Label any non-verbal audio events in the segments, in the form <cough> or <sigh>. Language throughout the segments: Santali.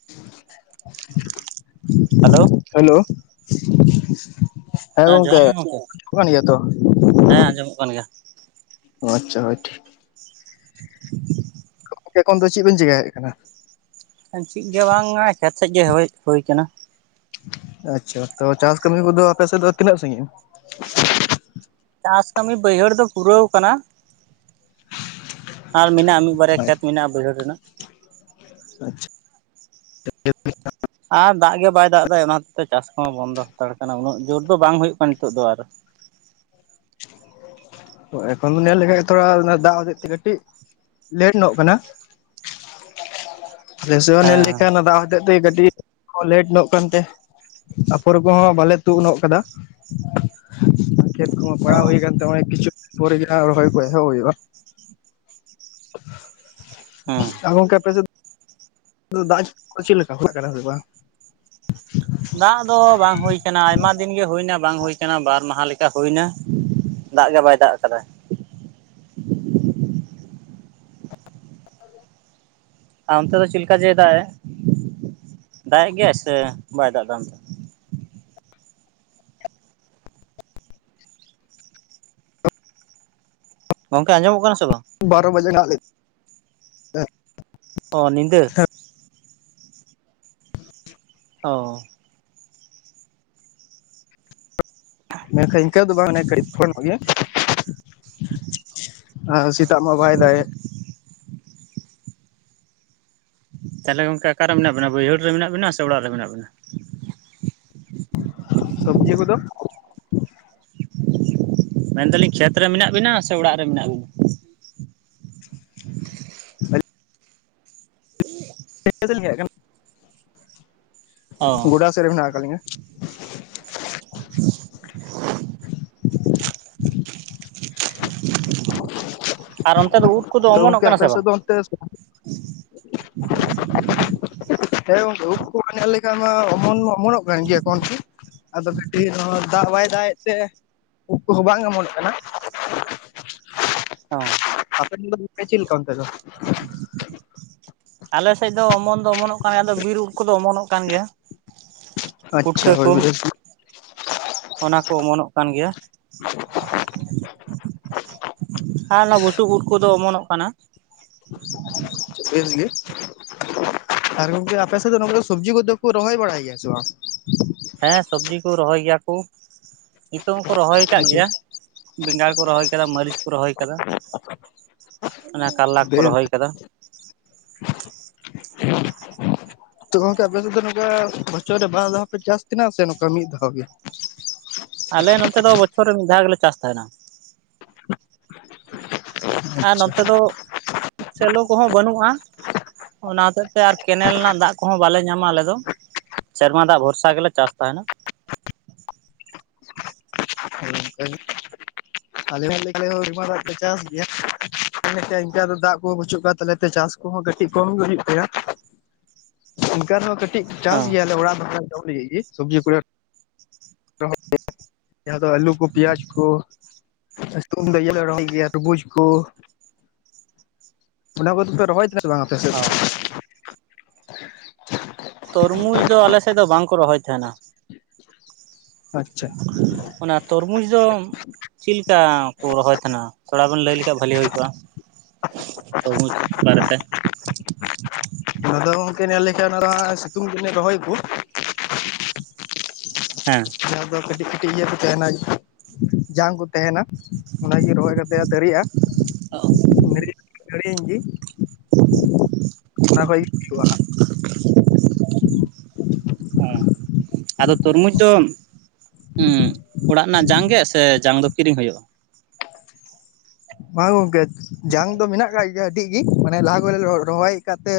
<inaudible> ᱦᱮᱞᱳ, ᱦᱮᱞᱳ, ᱦᱮᱸ ᱜᱚᱝᱠᱮ ᱡᱚᱦᱟᱨ ᱜᱮ ᱟᱸᱡᱚᱢᱚᱜ ᱜᱚᱢᱠᱮ, ᱠᱟᱱ ᱜᱮᱭᱟ ᱛᱚ ᱦᱮᱸ ᱟᱸᱡᱚᱢᱚᱜ ᱠᱟᱱ ᱜᱮᱭᱟ᱾ ᱚ ᱟᱪᱪᱷᱟ ᱦᱚᱭ ᱴᱷᱤᱠ᱾ <inaudible> ᱮᱠᱷᱚᱱ ᱫᱚ ᱪᱮᱫ ᱵᱤᱱ ᱪᱮᱠᱟᱭ ᱮᱫ ᱠᱟᱱᱟ? ᱪᱮᱫ ᱜᱮ ᱵᱟᱝᱟ ᱠᱷᱮᱛ ᱥᱮᱫ ᱜᱮ ᱦᱮᱡ ᱦᱳᱭ ᱠᱟᱱᱟ᱾ ᱟᱪᱪᱷᱟ ᱛᱚ ᱪᱟᱥ ᱠᱟᱹᱢᱤ ᱠᱚᱫᱚ ᱟᱯᱮ ᱥᱮᱫ ᱫᱚ ᱛᱤᱱᱟᱹᱜ ᱥᱟᱺᱜᱤᱧ? ᱪᱟᱥ ᱠᱟᱹᱢᱤ ᱵᱟᱹᱭᱦᱟᱹᱲ ᱫᱚ ᱯᱩᱨᱟᱹᱣ ᱠᱟᱱᱟ, ᱟᱨ ᱢᱮᱱᱟᱜ-ᱟ ᱢᱤᱫ- ᱵᱟᱨᱭᱟ ᱠᱷᱮᱛ ᱢᱮᱱᱟᱜ-ᱟ ᱵᱟᱹᱭᱦᱟᱹᱲ ᱨᱮᱱᱟᱜ᱾ ᱟᱪᱪᱷᱟ, ᱟᱨ ᱫᱟᱜ ᱜᱮ ᱵᱟᱭ ᱫᱟᱜ ᱮᱫᱟ ᱚᱱᱟ ᱠᱷᱟᱛᱤᱨ ᱛᱮ ᱪᱟᱥ ᱠᱚᱦᱚᱸ ᱵᱚᱱᱫᱚ ᱦᱟᱛᱟᱲ ᱟᱠᱟᱱᱟ, ᱩᱱᱟᱹᱜ ᱡᱳᱨ ᱫᱚ ᱵᱟᱝ ᱦᱩᱭᱩᱜ ᱠᱟᱱᱟ ᱱᱤᱛᱳᱜ ᱫᱚ ᱟᱨ᱾ ᱦᱮᱸ ᱮᱠᱷᱚᱱ ᱧᱮᱞ ᱞᱮᱠᱷᱟᱱ ᱛᱷᱚᱲᱟ ᱚᱱᱟ ᱫᱟᱜᱮᱫ ᱛᱮ ᱠᱟᱹᱴᱤᱡ ᱞᱮᱴ ᱧᱚᱜ ᱠᱟᱱᱟ᱾ <inaudible> ᱨᱮᱥᱚ ᱦᱮᱸ ᱧᱮᱞ ᱞᱮᱠᱷᱟᱱ ᱱᱚᱵᱟ ᱫᱟᱜ ᱦᱚᱛᱮᱛ ᱛᱮ ᱠᱟᱹᱴᱤᱡ ᱞᱮᱴ ᱧᱚᱜ ᱠᱟᱱᱛᱮ᱾ ᱟᱯᱷᱚᱨ ᱠᱚᱦᱚᱸ ᱵᱟᱞᱮ ᱛᱩᱜ ᱱᱚᱜ ᱠᱟᱫᱟ᱾ ᱠᱷᱮᱛ ᱠᱚᱦᱚ ᱦᱮᱸ ᱚ ᱯᱟᱲᱟᱜ ᱦᱩᱭ ᱠᱟᱱ ᱛᱟᱦᱮᱸ ᱠᱤᱪᱷᱩ ᱯᱚᱨᱮ ᱜᱮ ᱦᱟᱜ ᱨᱚᱦᱚᱭ ᱠᱚ ᱮᱦᱚᱵ ᱦᱩᱭᱩᱜᱼᱟ᱾ ᱦᱮᱸ ᱟᱨ ᱜᱚᱝᱠᱮ ᱟᱯᱮᱥᱮᱫ <inaudible> ᱫᱟᱜ <inaudible> ᱠᱚ ᱪᱮᱫ ᱞᱮᱠᱟ ᱦᱩᱭᱩᱜ ᱠᱟᱱᱟ ᱥᱮ ᱵᱟᱝ? ᱫᱟᱜ ᱫᱚ ᱵᱟᱝ ᱦᱩᱭ ᱠᱟᱱᱟ ᱟᱭᱢᱟ ᱫᱤᱱ ᱜᱮ ᱦᱩᱭᱱᱟ ᱵᱟᱝ ᱦᱩᱭ ᱠᱟᱱᱟ ᱵᱟᱨ ᱢᱟᱦᱟ ᱞᱮᱠᱟ ᱦᱩᱭᱱᱟ᱾ ᱫᱟᱜ ᱜᱮ ᱵᱟᱭ ᱫᱟᱜ ᱠᱟᱫᱟ᱾ ᱟᱨ ᱚᱱᱛᱮ ᱫᱚ ᱪᱮᱫ ᱞᱮᱠᱟ ᱡᱮ ᱫᱟᱜ ᱮ, ᱫᱟᱜ ᱮ ᱜᱮᱭᱟᱭ ᱥᱮ ᱵᱟᱭ ᱫᱟᱜ ᱮᱫᱟ ᱚᱱᱛᱮ? ᱜᱚᱝᱠᱮ ᱟᱸᱡᱚᱢᱚᱜ ᱠᱟᱱᱟ ᱥᱮ ᱵᱟᱝ? ᱵᱟᱨᱚ ᱵᱟᱡᱮ ᱫᱟᱜ ᱞᱮᱫ ᱛᱟᱦᱮᱸᱫ, ᱚ ᱱᱤᱫᱟᱹ? ᱚ ᱢᱮᱱᱠᱷᱟᱱ ᱤᱱᱠᱟᱹ ᱫᱚ ᱵᱟᱝᱼᱟᱱᱟ ᱠᱟᱹᱴᱤᱡ ᱯᱷᱚᱞ ᱧᱚᱜ ᱜᱮᱭᱟ᱾ ᱟᱸᱭ ᱥᱮᱛᱟᱜ ᱢᱟ ᱵᱟᱭ ᱫᱟᱜ ᱭᱮᱠ᱾ ᱛᱟᱦᱚᱞᱮ ᱜᱚᱝᱠᱮ ᱚᱠᱟᱨᱮ ᱢᱮᱱᱟᱜ ᱵᱤᱱᱟ ᱵᱟᱹᱭᱦᱟᱹᱲ ᱨᱮ ᱢᱮᱱᱟᱜ ᱵᱤᱱᱟ ᱥᱮ ᱚᱲᱟᱜ ᱨᱮ ᱢᱮᱱᱟᱜ ᱵᱤᱱᱟ? ᱥᱚᱵᱡᱤ ᱠᱚᱫᱚ ᱢᱮᱱᱫᱟᱞᱤᱧ ᱠᱷᱮᱛ ᱨᱮ ᱢᱮᱱᱟᱜ ᱵᱤᱱᱟ ᱥᱮ ᱚᱲᱟᱜ ᱨᱮ ᱢᱮᱱᱟᱜ ᱵᱤᱱᱟ? <unintelligible> <unintelligible> ᱪᱮᱫ ᱞᱮᱠᱟᱜᱼᱟ ᱠᱟᱱᱟ? ᱚ ᱜᱚᱰᱟ ᱥᱮᱫ ᱨᱮ ᱢᱮᱱᱟᱜ ᱟᱠᱟᱜ ᱞᱤᱧᱟ᱾ <inaudible> ᱟᱨ ᱚᱱᱛᱮ ᱫᱚ ᱩᱴ ᱠᱚᱫᱚ ᱛᱚ ᱚᱢᱚᱱᱚᱜ ᱜᱚᱝᱠᱮ ᱠᱟᱱᱟ ᱟᱯᱮ ᱥᱮ ᱥᱮᱫ ᱵᱟᱝ? ᱫᱚ ᱚᱱᱛᱮ ᱜᱮ ᱪᱟᱞᱟᱣ ᱦᱩᱭᱩᱜᱼᱟ ᱾ <unintelligible> ᱦᱮᱸ ᱜᱚᱝᱠᱮ ᱩᱫ ᱠᱚ ᱢᱟ ᱧᱮᱞ ᱞᱮᱠᱟᱱᱟ ᱚᱢᱚᱱ ᱢᱟ ᱚᱢᱚᱱᱚᱜ ᱠᱟᱱ ᱜᱮᱭᱟ ᱠᱚᱱᱠᱤ ᱟᱫᱚ ᱠᱟᱹᱴᱤᱡ ᱱᱚᱣᱟ ᱫᱟᱜ ᱵᱟᱭ ᱫᱟᱜᱮᱫ ᱛᱮ ᱩᱫ ᱠᱚᱫᱚ ᱵᱟᱝ ᱚᱢᱚᱱᱚᱜ ᱠᱟᱱᱟ᱾ ᱦᱚᱸ ᱟᱯᱮ ᱥᱮᱱ ᱫᱚ ᱪᱮᱫ ᱞᱮᱠᱟ ᱚᱱᱛᱮ ᱫᱚ? ᱟᱞᱮ ᱥᱮᱡ ᱫᱚ ᱚᱢᱚᱱ ᱫᱚ ᱚᱢᱚᱱᱚᱜ ᱠᱟᱱ ᱜᱮᱭᱟ ᱟᱫᱚ ᱵᱤᱨ ᱩᱫ ᱠᱚᱫᱚ ᱚᱢᱚᱱᱚᱜ ᱠᱟᱱ ᱜᱮᱭᱟ᱾ ᱟᱪᱪᱷᱟ ᱯᱩᱴᱠᱟᱹ ᱦᱚᱭ ᱠᱚ <unintelligible> ᱚᱱᱟ ᱠᱚ ᱚᱢᱚᱱᱚᱜ ᱠᱟᱱ ᱜᱮᱭᱟ᱾ ᱟᱨ ᱚᱱᱟ ᱵᱩᱥᱩᱵ ᱩᱫ ᱠᱚᱫᱚ ᱚᱢᱚᱱᱚᱜ ᱠᱟᱱᱟ᱾ ᱰᱷᱤᱨ ᱜᱮ ᱟᱨ ᱜᱚᱝᱠᱮ ᱟᱯᱮ ᱥᱮᱫ ᱫᱚ ᱱᱚᱣᱟ ᱫᱚ ᱥᱚᱵᱡᱤ ᱠᱚᱫᱚ ᱠᱚ ᱨᱚᱦᱚᱭ ᱵᱟᱲᱟᱭ ᱜᱮᱭᱟ ᱥᱮ ᱵᱟᱝ? ᱦᱮᱸ ᱥᱚᱵᱽᱡᱤ ᱠᱚ ᱨᱚᱦᱚᱭ ᱜᱮᱭᱟ ᱠᱚ ᱱᱤᱛᱳ ᱦᱚᱸᱠᱚ ᱨᱚᱦᱚᱭ ᱟᱪᱪᱷᱟ ᱠᱟᱜ ᱜᱮᱭᱟ᱾ ᱵᱮᱸᱜᱟᱲ ᱠᱚ ᱨᱚᱦᱚᱭ ᱠᱟᱫᱟ ᱢᱟᱹᱨᱤᱪ ᱠᱚ ᱨᱚᱦᱚᱭ ᱠᱟᱫᱟ, ᱚᱱᱟ ᱠᱟᱨᱞᱟ ᱠᱚᱠᱚ ᱵᱮᱥ ᱨᱚᱦᱚᱭ ᱠᱟᱫᱟ᱾ ᱛᱚ ᱜᱚᱝᱠᱮ ᱟᱯᱮ ᱥᱮᱫ ᱫᱚ ᱱᱚᱝᱠᱟ ᱵᱚᱪᱷᱚᱨ ᱨᱮ ᱵᱟᱨ ᱫᱷᱟᱣ ᱯᱮ ᱪᱟᱥ ᱛᱟᱦᱮᱱᱟ ᱥᱮ ᱱᱚᱝᱠᱟ ᱢᱤᱫ ᱫᱷᱟᱣ ᱜᱮ? ᱟᱞᱮ ᱱᱚᱛᱮ ᱫᱚ ᱵᱚᱪᱷᱚᱨ ᱨᱮ ᱢᱤᱫ ᱫᱷᱟᱣ ᱜᱮᱞᱮ ᱪᱟᱥ ᱛᱟᱦᱮᱱᱟ᱾ ᱟᱨ ᱟᱪᱪᱷᱟ ᱱᱚᱱᱛᱮ ᱫᱚ ᱥᱮᱞᱳ ᱠᱚᱦᱚᱸ ᱵᱟᱹᱱᱩᱜᱼᱟ᱾ ᱚᱱᱟ ᱦᱚᱛᱮᱜ ᱛᱮ ᱟᱨ ᱠᱮᱱᱮᱞ ᱨᱮᱱᱟᱜ ᱫᱟᱜ ᱠᱚᱦᱚᱸ ᱵᱟᱞᱮ ᱧᱟᱢᱟ ᱟᱞᱮ ᱫᱚ᱾ ᱥᱮᱨᱢᱟ ᱫᱟᱜ ᱵᱷᱚᱨᱥᱟ ᱜᱮᱞᱮ ᱪᱟᱥ ᱛᱟᱦᱮᱱᱟ᱾ ᱦᱩᱸ <unintelligible> ᱟᱞᱮᱦᱢᱟ ᱫᱟᱜ ᱞᱮ ᱪᱟᱥ ᱜᱮᱭᱟ ᱢ ᱤᱱᱠ ᱫᱚ ᱫᱟᱜ ᱵᱟᱹᱪᱩᱜ ᱠᱚᱣᱟ ᱛᱟᱞᱮ ᱪᱟᱥ ᱠᱩᱦᱚᱸ ᱠᱟᱹᱴᱤᱡ ᱠᱚᱢ ᱜᱮ ᱦᱩᱭᱩᱜ ᱛᱟᱭᱟ? <inaudible> ᱚᱱᱠᱟ ᱨᱮᱦᱚᱸ ᱠᱟᱹᱴᱤᱡ ᱦᱮᱸ ᱪᱟᱥ ᱦᱚᱸ ᱜᱮᱭᱟᱞᱮ ᱚᱲᱟᱜ ᱫᱚ ᱡᱚᱢ ᱞᱟᱹᱜᱤᱫ ᱜᱮ ᱥᱚᱵᱡᱤ ᱠᱚᱨᱮ ᱟᱫᱚ ᱟ. ᱞᱩ ᱠᱚ ᱯᱤᱭᱟᱡ ᱠᱚ᱾ ᱟᱨ ᱥᱤᱛᱩᱝ ᱫᱚ ᱤᱭᱟᱹᱞᱮ ᱨᱚᱦᱚᱭ ᱜᱮᱭᱟ ᱛᱩᱵᱩᱡ ᱠᱚ᱾ ᱚᱱᱟ ᱠᱚᱫᱚ ᱯᱮ ᱨᱚᱦᱚᱭ ᱟᱞᱮ ᱫᱚ ᱵᱟᱝ ᱟᱞᱮ ᱥᱮᱫ ᱚ ᱫᱚ ᱛᱚᱨᱢᱩᱡᱽ ᱫᱚ ᱟᱞᱮ ᱥᱮᱫ ᱫᱚ ᱵᱟᱝᱠᱚ ᱨᱚᱦᱚᱭ ᱛᱟᱦᱮᱱᱟ᱾ ᱟᱪᱪᱷᱟ ᱚᱱᱟ ᱛᱚᱨᱢᱩᱡᱽ ᱫᱚ ᱪᱮᱫ ᱞᱮᱠᱟ ᱠᱚ ᱨᱚᱦᱚᱭ ᱛᱟᱦᱮᱱᱟ? ᱛᱷᱚᱲᱟ ᱵᱮᱱ ᱞᱟᱹᱭ ᱞᱮᱠᱷᱟᱱᱡ ᱵᱷᱷᱟᱞᱤ ᱦᱩᱭ ᱠᱚᱜᱼᱟ᱾ ᱛᱨᱢᱩᱡᱽ ᱵᱟᱨᱮᱛᱮ᱾ ᱟᱫᱚ ᱜᱚᱝᱠᱮ ᱧᱮᱞ ᱞᱮᱠᱷᱟᱱ ᱚᱱᱟ ᱫᱚ ᱦᱟᱸᱜ ᱥᱤᱛᱩᱝ ᱫᱤᱱ ᱨᱚᱦᱚᱭᱟᱠᱚ᱾ ᱦᱮᱸ᱾ ᱡᱟᱦᱟᱸ ᱫᱚ ᱠᱟᱹᱴᱤᱡ ᱠᱟᱹᱴᱤᱡ ᱤᱭᱟᱹ ᱠᱚ ᱛᱟᱦᱮᱱᱟ ᱡᱟᱝ ᱠᱚ ᱛᱟᱦᱮᱱᱟ᱾ ᱚᱱᱟᱜᱮ ᱨᱚᱦᱚᱭ ᱠᱟᱛᱮ ᱫᱟᱨᱜᱼᱟ ᱫᱟᱨᱤᱭᱭ ᱟᱹᱧ ᱜᱮ᱾ <inaudible> ᱟᱱᱟᱜ ᱠᱚᱡ ᱜᱮ ᱦᱩᱭᱩᱜ ᱟ᱾ ᱦᱮᱸ ᱟᱫᱚ ᱛᱚᱨᱢᱩᱡᱽ ᱫᱚ ᱚᱲᱟᱜ ᱨᱮᱱᱟᱜ ᱡᱟᱝ ᱜᱮ ᱥᱮ ᱡᱟᱝ ᱫᱚ ᱠᱤᱨᱤᱧ ᱦᱩᱭᱩᱜᱼᱟ? ᱵᱟᱝ ᱜᱚᱝᱠᱮ ᱡᱟᱝ ᱫᱚ ᱢᱮᱱᱟᱜ ᱟᱠᱟᱜ ᱜᱮᱭᱟ ᱰᱤᱜ ᱜᱮ ᱢᱟᱱᱮ ᱞᱟᱦᱟ ᱨᱚᱦᱚᱭ ᱟᱠᱟᱫ ᱛᱮ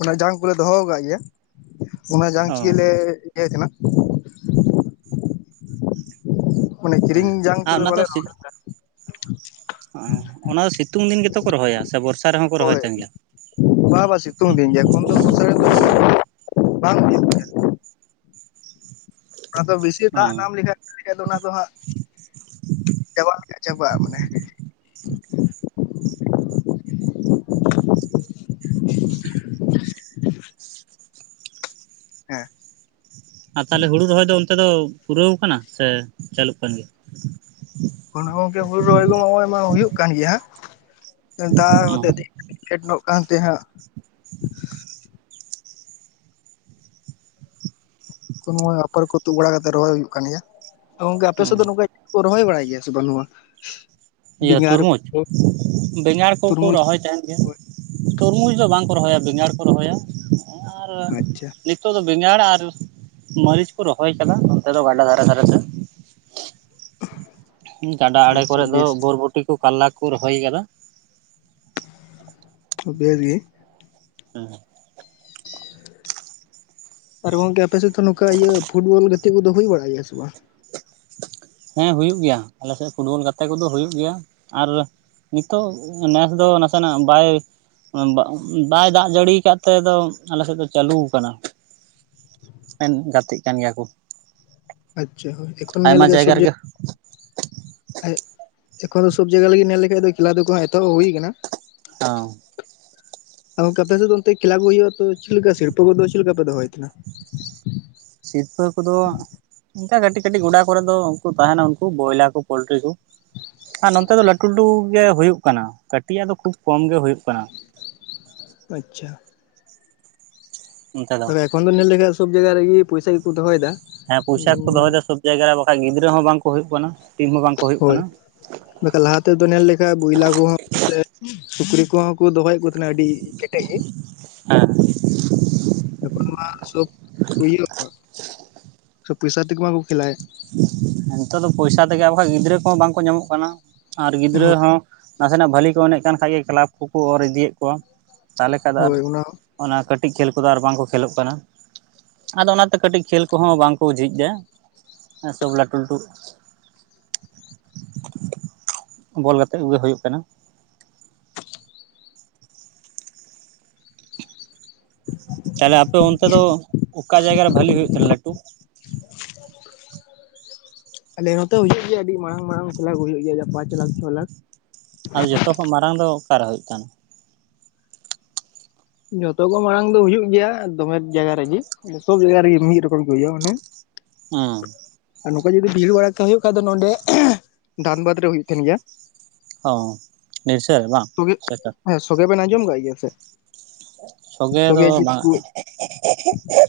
ᱚᱱᱟ ᱡᱟᱝ ᱠᱚᱞᱮ ᱫᱚᱦᱚ ᱟᱠᱟᱫ ᱜᱮᱭᱟ ᱾ ᱚᱱᱟ ᱡᱟᱝ ᱚ ᱪᱤᱠᱟ ᱞᱮ ᱤᱭᱟᱹᱭ ᱛᱟᱦᱮᱱᱟ ᱾ ᱢᱟᱱᱮ ᱦᱮᱸ ᱠᱤᱨᱤᱧ ᱡᱟᱝ ᱟᱨ ᱛᱮᱫᱚ ᱵᱟᱞᱮ ᱨᱚᱦᱚᱭᱟ᱾ ᱚ ᱚᱱᱟ ᱥᱤᱛᱩᱝ ᱫᱤᱱ ᱜᱮᱛᱚ ᱠᱚ ᱨᱚᱦᱚᱭᱟ ᱥᱮ ᱵᱚᱨᱥᱟ? ᱨᱮᱦᱚᱸ ᱠᱚ ᱨᱚᱦᱚᱭ ᱦᱳᱭ ᱛᱟᱦᱮᱱ ᱜᱮᱭᱟ ᱵᱟᱝ ᱵᱟᱝ ᱥᱤᱛᱩᱝ ᱫᱤᱱ ᱜᱮ ᱮᱠᱷᱚᱱ ᱫᱚ ᱩᱥᱟᱹᱨᱟ ᱫᱚ <inaudible> ᱵᱟᱝ ᱦᱩᱭᱩᱜᱼᱟ᱾ ᱟᱫᱚ ᱵᱮᱥᱤ ᱚ ᱫᱟᱜ ᱱᱟᱢ ᱞᱮᱠᱷᱟᱡ ᱮᱠᱷᱷᱟ ᱫᱚ ᱚᱱᱟ ᱫᱚ ᱦᱟᱸᱜ ᱪᱟᱵᱟ ᱞᱮ ᱞᱮᱠᱟ ᱪᱟᱵᱟᱜ-ᱟ ᱢᱟᱱᱮ᱾ ᱦ <inaudible> ᱦᱮᱸ᱾ ᱟᱨ ᱛᱟᱦᱚᱞᱮ ᱦᱩᱲᱩ ᱨᱚᱦᱚᱭ ᱫᱚ ᱚᱱᱛᱮ ᱱᱚᱛᱮ ᱫᱚ ᱯᱩᱨᱟᱹᱣ ᱟᱠᱟᱱᱟ ᱥᱮ ᱪᱟᱹᱞᱩᱜ ᱠᱟᱱ ᱜᱮᱭᱟ? ᱠᱚᱱᱳ ᱜᱚᱝᱠᱮ ᱦᱩᱲᱩ ᱨᱚᱦᱚᱭ ᱫᱚ ᱱᱚᱜᱚᱭ ᱢᱟ ᱦᱩᱭᱩᱜ ᱠᱟᱱ ᱜᱮᱭᱟ ᱦᱟᱸᱜ ᱫᱟᱜ ᱦᱚᱛᱮᱡ ᱛᱮ ᱮᱴᱠᱮ ᱴᱚᱲᱮᱜ ᱠᱟᱱ ᱛᱮ ᱦᱟᱸᱜ ᱟᱯᱟᱨ ᱠᱚ ᱛᱩᱫ ᱵᱟᱲᱟ ᱠᱟᱛᱮ ᱨᱚᱦᱚᱭ ᱦᱩᱭᱩᱜ ᱠᱟᱱ ᱜᱮᱭᱟ᱾ ᱛᱚ ᱜᱚᱝᱠᱮ ᱟᱯᱮ ᱥᱮᱫ ᱫᱚ ᱱᱚᱝᱠᱟ ᱠᱚ ᱨᱚᱦᱚᱭ ᱵᱟᱲᱟᱭ ᱜᱮᱭᱟ ᱥᱮ ᱵᱟᱱᱩᱜᱼᱟ᱾ ᱤᱭᱟᱹ ᱛᱩᱨᱢᱩᱡᱽ ᱵᱮᱸᱜᱟᱲ ᱠᱚᱠᱚ ᱛᱩᱨᱢᱩᱡᱽ ᱨᱚᱦᱚᱭ ᱛᱟᱦᱮᱱ ᱜᱮᱭᱟ ᱾ ᱛᱚᱨᱢᱩᱡᱽ ᱫᱚ ᱵᱟᱝ ᱠᱚ ᱨᱚᱦᱚᱭᱟ ᱵᱮᱸᱜᱟᱲ ᱠᱚ ᱨᱚᱦᱚᱭᱟ ᱟᱨ ᱟᱪᱪᱷᱟ ᱱᱤᱛᱚᱜ ᱫᱚ ᱵᱮᱜᱟᱲ ᱟᱨ ᱢᱟᱹᱨᱤᱪ ᱠᱚ ᱨᱚᱦᱚᱭ ᱟᱠᱟᱫᱟ ᱱᱚᱱᱛᱮ ᱫᱚ ᱜᱟᱰᱟ ᱫᱷᱟᱨᱮ ᱫᱷᱟᱨᱮ ᱛᱮ ᱾ ᱜᱟᱰᱟ ᱟᱲᱮ ᱟᱪᱪᱷᱟ ᱠᱚᱨᱮᱮᱫ ᱫᱚ ᱵᱮᱥ ᱵᱚᱨᱵᱷᱚᱴᱤ ᱠᱚ ᱠᱟᱨᱞᱟ ᱠᱚ ᱨᱚᱦᱚᱭ ᱠᱟᱫᱟ ᱾ ᱵᱮᱥ ᱜᱮ᱾ ᱦᱮ ᱸ᱾ ᱟᱨ ᱜᱚᱝᱠᱮ ᱥᱮᱫ ᱫᱚ ᱱᱚᱝᱠᱟ ᱤᱭᱟᱹ ᱯᱷᱩᱴᱵᱚᱞ ᱜᱟ ᱜᱟᱛᱤ ᱠᱚᱫᱚ ᱦᱩᱭ ᱵᱟᱲᱟᱜ ᱜᱮᱭᱟ ᱥᱮ ᱵᱟᱝ? ᱦᱮᱸ ᱦᱩᱭᱩᱜ ᱜᱮᱭᱟ ᱟᱞᱮ ᱥᱮᱫ ᱯᱷᱩᱴᱵᱚᱞ ᱜᱟᱛᱮ ᱠᱚᱫᱚ ᱦᱩᱭᱩᱜ ᱜᱮᱭᱟ ᱟᱨ ᱱᱤᱛᱚᱜ ᱱᱮᱥ ᱫᱚ ᱱᱟᱥᱮᱱᱟᱜ ᱵᱟᱭ ᱵᱟᱭ ᱫᱟᱜ ᱡᱟᱹᱲᱤᱭᱟ ᱟᱠᱟᱫ ᱫᱚ ᱛᱮ ᱟᱞᱮᱥᱮᱫ ᱫᱚ ᱪᱟᱞᱩ ᱟᱠᱟᱱᱟ ᱾ ᱢᱮᱱ ᱜᱟᱛᱮᱜ ᱠᱟᱱ ᱜᱮᱭᱟ ᱠᱚ᱾ ᱟᱪᱷᱟ ᱮᱠᱷᱚᱱ ᱱᱮᱞ ᱟᱭᱢᱟ ᱡᱟᱭᱜᱟ ᱥᱚᱵᱡᱤ ᱨᱮᱜᱮ ᱟᱨ ᱮᱠᱷᱚᱱ ᱫᱚ ᱥᱚᱵ ᱡᱟᱭᱜᱟ ᱞᱟᱜᱤᱫ ᱧᱮᱞ ᱞᱮᱠᱷᱟᱱ ᱫᱚ ᱠᱷᱮᱞᱟ ᱫᱚᱠᱚ ᱮᱛᱚᱦᱚᱵ ᱟᱜᱩᱭᱮᱫ ᱠᱟᱱᱟ ᱾ ᱦᱟᱸ᱾ ᱟ ᱜᱚᱝᱠᱮ ᱟᱯᱮ ᱥᱮᱫ ᱫᱚ ᱚᱱᱛᱮ ᱠᱷᱮᱞᱟ ᱠᱚ ᱦᱩᱭᱩᱜ-ᱟ, ᱛᱚ ᱪᱮᱫ ᱞᱮᱠᱟ ᱥᱤᱨᱯᱟᱹ ᱠᱚᱫᱚ ᱪᱮᱫ ᱞᱮᱠᱟ ᱯᱮ ᱫᱚᱦᱚᱭ ᱛᱟᱦᱮᱱᱟ? ᱥᱤᱨᱯᱟᱹ ᱠᱚᱫᱚ ᱚᱱᱠᱟ ᱠᱟᱹᱴᱤᱡ ᱠᱟᱹᱴᱤᱡ ᱜᱚᱰᱟ ᱠᱚᱨᱮ ᱫᱚ ᱩᱱᱠᱩ ᱛᱟᱦᱮᱱᱟ ᱩᱱᱠᱩ ᱵᱚᱭᱞᱟ ᱠᱚ ᱯᱳᱞᱴᱨᱤ ᱠᱚ᱾ ᱟᱨ ᱱᱚᱱᱛᱮ ᱫᱚ ᱞᱟᱹᱴᱩ ᱞᱟᱹᱴᱩ ᱜᱮ ᱦᱩᱭᱩᱜ ᱠᱟᱱᱟ᱾ ᱠᱟᱹᱴᱤᱡ ᱟᱜ ᱫᱚ ᱠᱷᱩᱵ ᱠᱚᱢ ᱜᱮ ᱦᱩᱭᱩᱜ ᱠᱟᱱᱟ ᱾ ᱟᱪᱪᱷᱟ᱾ ᱚᱱᱛᱮ ᱫᱚ ᱛᱚᱵᱮ ᱮᱠᱷᱚᱱ ᱫᱚ ᱱᱮᱞ ᱞᱮᱠᱷᱟᱡ ᱫᱚ ᱥᱚᱵ ᱡᱟᱭᱜᱟ ᱨᱮᱜᱮ ᱯᱚᱭᱥᱟ ᱜᱮᱠᱚ ᱫᱚᱦᱚᱭ ᱫᱟ ᱾ ᱦᱮᱸ ᱯᱚᱭᱥᱟ ᱠᱚ ᱫᱚᱦᱚᱭ ᱫᱟ ᱥᱚᱵᱽ ᱡᱟᱭᱜᱟ ᱨᱮ, ᱵᱟᱠᱷᱟᱡ ᱜᱤᱫᱽᱨᱟᱹ ᱦᱚᱸ ᱵᱟᱝ ᱠᱚ ᱦᱩᱭᱩᱜ ᱠᱟᱱᱟ, ᱴᱤᱢ ᱦᱚᱸ ᱵᱟᱝ ᱠᱚ ᱦᱩᱭᱩᱜ ᱠᱟᱱᱟ ᱾ ᱵᱟᱠᱷᱟᱡ ᱞᱟᱦᱟ ᱛᱮᱫᱚ ᱱᱮᱞ ᱞᱮᱠᱷᱟᱡ ᱵᱚᱭᱞᱟ ᱠᱚᱦᱚᱸ ᱥᱮ ᱥᱩᱠᱨᱤ ᱠᱚᱦᱚᱸ ᱠᱚ ᱫᱚᱦᱚᱭᱮᱜ ᱠᱚ ᱛᱮᱱᱟ ᱟᱹᱰᱤ ᱠᱮᱴᱮᱡ ᱜᱮ ᱦᱮ᱾ ᱮᱠᱷᱚᱱ ᱢᱟ ᱥᱚᱵ <inaudible> ᱯᱮ ᱥᱚᱵ ᱯᱚᱭᱥᱟ ᱛᱮ ᱢᱟ ᱠᱚ ᱠᱷᱮᱞᱟᱭᱮᱜ᱾ ᱱᱮᱛᱟᱨ ᱫᱚ ᱯᱚᱭᱥᱟ ᱛᱮᱜᱮ ᱟᱨ ᱵᱟᱝᱠᱟᱱ ᱜᱤᱫᱽᱨᱟᱹ ᱠᱚᱦᱚᱸ ᱵᱟᱝ ᱠᱚ ᱧᱟᱢᱚᱜ ᱠᱟᱱᱟ᱾ ᱟᱨ ᱜᱤᱫᱽᱨᱟᱹ ᱦᱳᱭ ᱦᱚᱸ ᱱᱟᱥᱮᱱᱟᱜ ᱵᱷᱟᱹᱞᱤ ᱠᱚ ᱮᱱᱮᱡ ᱠᱟᱱ ᱠᱷᱟᱡ ᱜᱮ ᱠᱞᱟᱵᱽ ᱠᱚᱠᱚ ᱚᱨ ᱤᱫᱤᱭᱮᱫ ᱠᱚᱣᱟ᱾ ᱛᱟᱦᱚᱞᱮ ᱠᱷᱟᱱ ᱫᱚ ᱟᱨ ᱦᱳᱭ ᱚᱱᱟ ᱚᱱᱟ ᱠᱟᱹᱴᱤᱡ ᱠᱷᱮᱞ ᱠᱚᱫᱚ ᱟᱨ ᱵᱟᱝ ᱠᱚ ᱠᱷᱮᱞᱳᱜ ᱠᱟᱱᱟ ᱾ ᱟᱫᱚ ᱚᱱᱟ ᱛᱮ ᱠᱟᱹᱴᱤᱡ ᱠᱷᱮᱞ ᱠᱚᱦᱚᱸ ᱵᱟᱝ ᱠᱚ ᱡᱷᱤᱡ ᱫᱟ ᱾ ᱦᱮᱸ ᱥᱚᱵ ᱞᱟᱹᱴᱩ ᱞᱟᱹᱴᱩ ᱵᱚᱞ ᱜᱟᱛᱮ ᱠᱚᱜᱮ ᱦᱩᱭᱩᱜ ᱠᱟᱱᱟ᱾ <unintelligible> ᱛᱟᱦᱞᱮ ᱟᱯᱮ ᱚᱱᱛᱮ ᱫᱚ ᱚᱠᱟ ᱡᱟᱭᱜᱟ ᱨᱮ ᱵᱷᱟᱞᱤ ᱦᱩᱭᱩᱜ ᱛᱮᱦᱱᱟ ᱞᱟᱹᱴᱩ? ᱟᱞᱮ ᱱᱚᱛᱮ ᱦᱩᱭᱩᱜ ᱜᱮᱭᱟ ᱟᱹᱰᱤ ᱢᱟᱨᱟᱝ ᱢᱟᱨᱟᱝ ᱠᱷᱮᱞᱟ ᱠᱩᱜᱮ ᱦᱩᱭᱩᱜ ᱜᱮᱭᱟ ᱯᱟᱸᱪ ᱞᱟᱠᱷ ᱪᱷᱚ ᱞᱟᱠᱷ᱾ ᱟᱫᱚ ᱡᱚᱛᱚ ᱠᱷᱚᱱ ᱢᱟᱨᱟᱝ ᱫᱚ ᱚᱠᱟᱨᱮ ᱦᱩᱭᱩᱜ ᱠᱟᱱᱟ? ᱡᱚᱛᱚ ᱠᱚ ᱢᱟᱲᱟᱝ ᱫᱚ ᱦᱩᱭᱩᱜ ᱜᱮᱭᱟ ᱫᱚᱢᱮ ᱡᱟᱭᱜᱟ ᱨᱮᱜᱮ᱾ ᱥᱚᱵ ᱡᱟᱭᱜᱟ ᱨᱤᱜᱤ ᱢᱤᱜ ᱨᱚᱠᱚᱢ ᱜᱮ ᱦᱩᱭᱩᱜ-ᱟ ᱢᱟᱱᱮ ᱦᱩᱸ᱾ ᱟᱨ ᱱᱚᱝᱠᱟ ᱡᱩᱫᱤ ᱵᱷᱤᱲ ᱵᱟᱲᱟ ᱦᱳᱭᱳᱜ ᱠᱷᱟᱱ ᱫᱚ ᱱᱚᱰᱮ ᱫᱷᱟᱱᱵᱟᱫᱽ ᱨᱮ ᱦᱳᱭᱳᱜ ᱛᱟᱦᱮᱱ ᱜᱮᱭᱟ᱾ ᱦᱚᱸ ᱱᱤᱥᱚᱭ ᱵᱟᱝ ᱛᱚᱵᱮ ᱥᱮᱴ <unintelligible> ᱦᱮᱸ, ᱥᱚᱜᱮ ᱵᱮᱱ ᱟᱡᱚᱢ ᱠᱟᱜ ᱜᱮᱭᱟ ᱥᱮ? <unintelligible> ᱫᱚ ᱥᱚᱜᱮ ᱡᱤᱛ ᱵᱟᱝ ᱯᱩᱨ,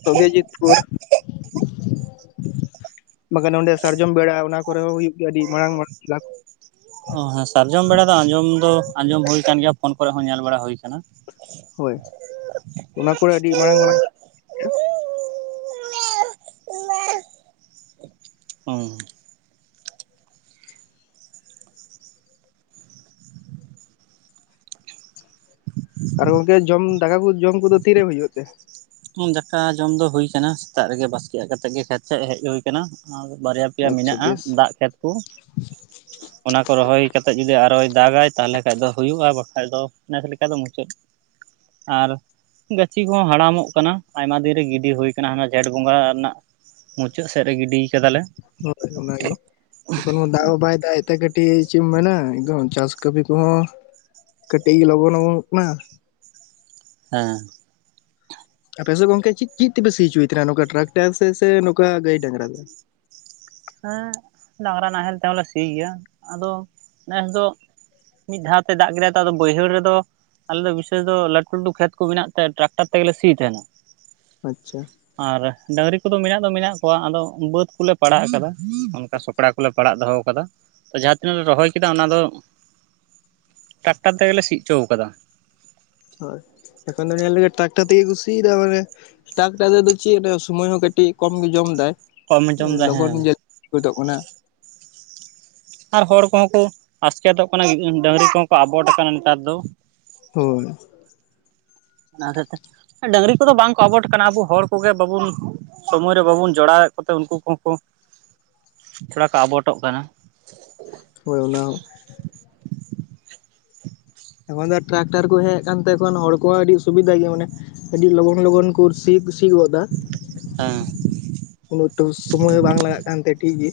ᱥᱚᱜᱮᱡᱤᱛ ᱯᱩᱨ᱾ ᱵᱟᱠᱷᱟᱡ ᱱᱚᱸᱰᱮ ᱥᱟᱨᱡᱚᱢ ᱵᱮᱲᱟ ᱚᱱᱟ ᱠᱚᱨᱮ ᱦᱚᱸ ᱦᱩᱭᱩᱜ ᱜᱮᱭᱟ ᱟᱹᱰᱤ ᱢᱟᱨᱟᱝ ᱢᱟᱨᱟᱝ ᱠᱷᱮᱞᱟ᱾ ᱚ, ᱦᱮᱸ, ᱥᱟᱨᱡᱚᱢ ᱵᱮᱲᱟ ᱫᱚ ᱟᱸᱡᱚᱢ ᱫᱚ ᱟᱸᱡᱚᱢ ᱦᱩᱭ ᱠᱟᱱ ᱜᱮᱭᱟ, ᱯᱷᱳᱱ ᱠᱚᱨᱮ ᱦᱚᱸ ᱧᱮᱞ ᱵᱟᱲᱟ ᱦᱩᱭ ᱠᱟᱱᱟ᱾ ᱦᱳᱭ, ᱚᱱᱟ ᱠᱚᱨᱮ ᱟᱹᱰᱤ ᱢᱟᱨᱟᱝ ᱢᱟᱨᱟᱝ ᱦᱩᱸ᱾ ᱟᱨ ᱜᱚᱢᱠᱮ ᱡᱚᱢ, ᱫᱟᱠᱟ ᱠᱚ ᱡᱚᱢ ᱠᱚᱫᱚ ᱛᱤᱨᱮ ᱦᱩᱭᱩᱜ ᱛᱮ? ᱫᱟᱠᱟ ᱡᱚᱢ ᱫᱚ ᱦᱩᱭ ᱠᱟᱱᱟ, ᱥᱮᱛᱟᱜ ᱨᱮᱜᱮ ᱵᱟᱥᱠᱮᱭᱟᱜ ᱠᱟᱛᱮᱜ ᱜᱮ ᱠᱷᱮᱛ ᱥᱮᱫ ᱦᱮᱡ ᱦᱩᱭ‌ ᱠᱟᱱᱟ, ᱵᱟᱨᱭᱟ ᱯᱮᱭᱟ ᱟᱪᱪᱷᱟ ᱢᱮᱱᱟᱜᱼᱟ ᱵᱮᱥ ᱫᱟᱜ ᱠᱷᱮᱛ ᱠᱩ᱾ ᱚᱱᱟ ᱠᱚ ᱨᱚᱦᱚᱭ ᱠᱟᱛᱮ ᱡᱩᱫᱤ ᱟᱨᱚᱭ ᱫᱟᱜᱟᱭ ᱛᱟᱦᱚᱞᱮ ᱠᱷᱟᱡ ᱫᱚ ᱦᱩᱭᱩᱜᱼᱟ ᱟᱨ ᱵᱟᱠᱷᱟᱡ ᱫᱚ ᱵᱮᱥ ᱞᱮᱠᱟ ᱫᱚ ᱢᱩᱪᱟᱹᱫ᱾ ᱟᱨ ᱜᱟᱹᱪᱷᱤ ᱦᱚᱸ ᱦᱟᱲᱟᱢᱚᱜ ᱠᱟᱱᱟ, ᱟᱭᱢᱟ ᱫᱤᱱ ᱨᱮ ᱜᱤᱰᱤ ᱦᱩᱭ ᱠᱟᱱᱟ ᱦᱟᱱᱟ ᱡᱷᱮᱸᱴ ᱵᱚᱸᱜᱟ ᱨᱮᱱᱟᱜ ᱢᱩᱪᱟᱹᱫ ᱥᱮᱫ ᱨᱮ ᱜᱤᱰᱤᱭ ᱠᱟᱫᱟᱞᱮ᱾ ᱦᱳᱭ ᱚᱱᱟᱜᱮ ᱮᱠᱷᱚᱱᱳ ᱫᱟᱜ ᱦᱚᱸ ᱵᱟᱭ ᱫᱟᱜ ᱮᱜ ᱛᱮ ᱠᱟᱴᱤᱡ ᱪᱮᱫ ᱮᱢ ᱢᱮᱱᱟ ᱮᱠᱫᱚᱢ ᱪᱟᱥ ᱠᱟᱹᱢᱤ ᱠᱚᱦᱚᱸ ᱠᱟᱴᱤᱜ ᱞᱚᱜᱚᱱ ᱚᱢᱚᱱᱚᱜ ᱠᱟᱱᱟ᱾ ᱦᱮᱸ ᱟᱯᱮ ᱥᱮᱫ ᱜᱚᱝᱠᱮ ᱪᱤᱫ ᱪᱤᱫ ᱛᱮᱯᱮ ᱥᱤᱪᱚᱭ ᱛᱟᱦᱮᱱᱟ ᱱᱚᱝᱠᱟ ᱴᱨᱟᱠᱴᱟᱨ ᱥᱮ ᱥᱮ ᱱᱚᱝᱠᱟ ᱜᱟᱹᱭ ᱰᱟᱝᱨᱟ ᱛᱮ? ᱦᱮᱸ ᱰᱟᱝᱨᱟ ᱱᱟᱦᱮᱞ ᱛᱮᱦᱚᱸᱞᱮ ᱥᱤ ᱜᱮᱭᱟ ᱟᱫᱚ ᱱᱮᱥ ᱫᱚ ᱢᱤᱫ ᱫᱷᱟᱣ ᱛᱮᱭ ᱫᱟᱜ ᱠᱮᱫᱟᱭ ᱛᱚ ᱟᱫᱚ ᱵᱟᱹᱭᱦᱟᱹᱲ ᱨᱮᱫᱚ ᱟᱞᱮ ᱫᱚ ᱵᱤᱥᱮᱥ ᱫᱚ ᱞᱟᱴᱩ ᱞᱟᱴᱩ ᱠᱷᱮᱛ ᱠᱚ ᱢᱮᱱᱟᱜ ᱛᱮ ᱴᱨᱟᱠᱴᱟᱨ ᱛᱮᱜᱮᱞᱮ ᱥᱤᱭ ᱛᱟᱦᱮᱱᱟ᱾ ᱟᱪᱪᱷᱟ ᱟᱨ ᱰᱟᱸᱝᱨᱤ ᱠᱚᱫᱚ ᱢᱮᱱᱟᱜ ᱫᱚ ᱢᱮᱱᱟᱜ ᱠᱚᱣᱟ ᱟᱫᱚ ᱵᱟᱹᱫᱽ ᱠᱚᱞᱮ ᱯᱟᱲᱟᱜ ᱠᱟᱫᱟ ᱚᱱᱠᱟ ᱥᱚᱠᱲᱟ ᱠᱚᱞᱮ ᱯᱟᱲᱟᱜ ᱫᱚᱦᱚᱣ ᱠᱟᱫᱟ ᱛᱚ ᱡᱟᱦᱟᱸᱛᱤᱱᱟᱹᱜ ᱞᱮ ᱨᱚᱦᱚᱭ ᱠᱮᱫᱟ ᱚᱱᱟ ᱫᱚ ᱴᱟᱠᱴᱟᱨ ᱛᱮᱜᱮᱞᱮ ᱥᱤᱜ ᱪᱳᱣ ᱠᱟᱫᱟ ᱦᱳᱭ ᱮᱠᱷᱚᱱ ᱫᱚ ᱧᱮᱞ ᱢᱮ ᱴᱨᱟᱠᱴᱟᱨ ᱛᱮᱜᱮ ᱠᱩ ᱥᱤᱭ ᱫᱟ ᱢᱟᱱᱮ ᱴᱟᱠᱴᱟᱨ ᱛᱮᱫᱚ ᱪᱮᱫ ᱥᱳᱢᱚᱭ ᱦᱚᱸ ᱠᱟᱴᱤᱡ ᱠᱚᱢ ᱜᱮ ᱡᱚᱢ ᱫᱟᱭ᱾ ᱠᱚᱢ ᱡᱚᱢ ᱢᱟᱱᱮ ᱫᱟ ᱞᱚᱜᱚᱱ ᱦᱮᱸ ᱜᱮ ᱦᱩᱭ ᱫᱚᱜ ᱠᱟᱱᱟ ᱟᱨ ᱦᱚᱲ ᱠᱚᱦᱚᱸ ᱠᱚ ᱟᱥᱠᱮᱛᱚᱜ ᱠᱟᱱᱟ ᱰᱟᱸᱝᱨᱤ ᱠᱚᱦᱚᱸ ᱠᱚ ᱟᱵᱚᱴ ᱠᱟᱱᱟ ᱱᱮᱛᱟᱨ ᱫᱚ᱾ ᱦᱳᱭ ᱚᱱᱟ ᱦᱚᱛᱮᱡ ᱛᱮ ᱰᱟᱸᱝᱨᱤ ᱠᱚᱫᱚ ᱵᱟᱝ ᱠᱚ ᱟᱵᱚᱴ ᱠᱟᱱᱟ ᱟᱵᱚ ᱦᱚᱲ ᱠᱚᱜᱮ ᱵᱟᱵᱚᱱ ᱥᱚᱢᱚᱭ ᱨᱮ ᱵᱟᱵᱚᱱ ᱡᱚᱲᱟᱣᱮᱫ ᱠᱚᱛᱮ ᱩᱱᱠᱩ ᱠᱚᱦᱚᱸ ᱠᱚ ᱛᱷᱚᱲᱟ ᱠᱚ ᱟᱵᱚᱴᱚᱜ ᱠᱟᱱᱟ ᱦᱳᱭ ᱚᱱᱟ ᱦᱚᱸ ᱮᱠᱷᱚᱱ ᱫᱚ ᱴᱨᱟᱠᱴᱟᱨ ᱠᱚ ᱦᱮᱡ ᱠᱟᱱ ᱛᱮ ᱦᱚᱲ ᱠᱚᱦᱚᱸ ᱟᱹᱰᱤ ᱥᱩᱵᱤᱫᱷᱟ ᱜᱮ ᱢᱟᱱᱮ ᱟᱹᱰᱤ ᱞᱚᱜᱚᱱ ᱞᱚᱜᱚᱱ ᱠᱚ ᱥᱤ ᱥᱤ ᱜᱚᱫᱟ ᱦᱮᱸ ᱩᱱᱟᱹᱜ ᱮᱠᱴᱩ ᱥᱩᱢᱳᱭ ᱦᱚᱸ ᱵᱟᱝ ᱞᱟᱜᱟᱜ ᱠᱟᱱᱛᱮ ᱴᱷᱤᱠ ᱜᱮ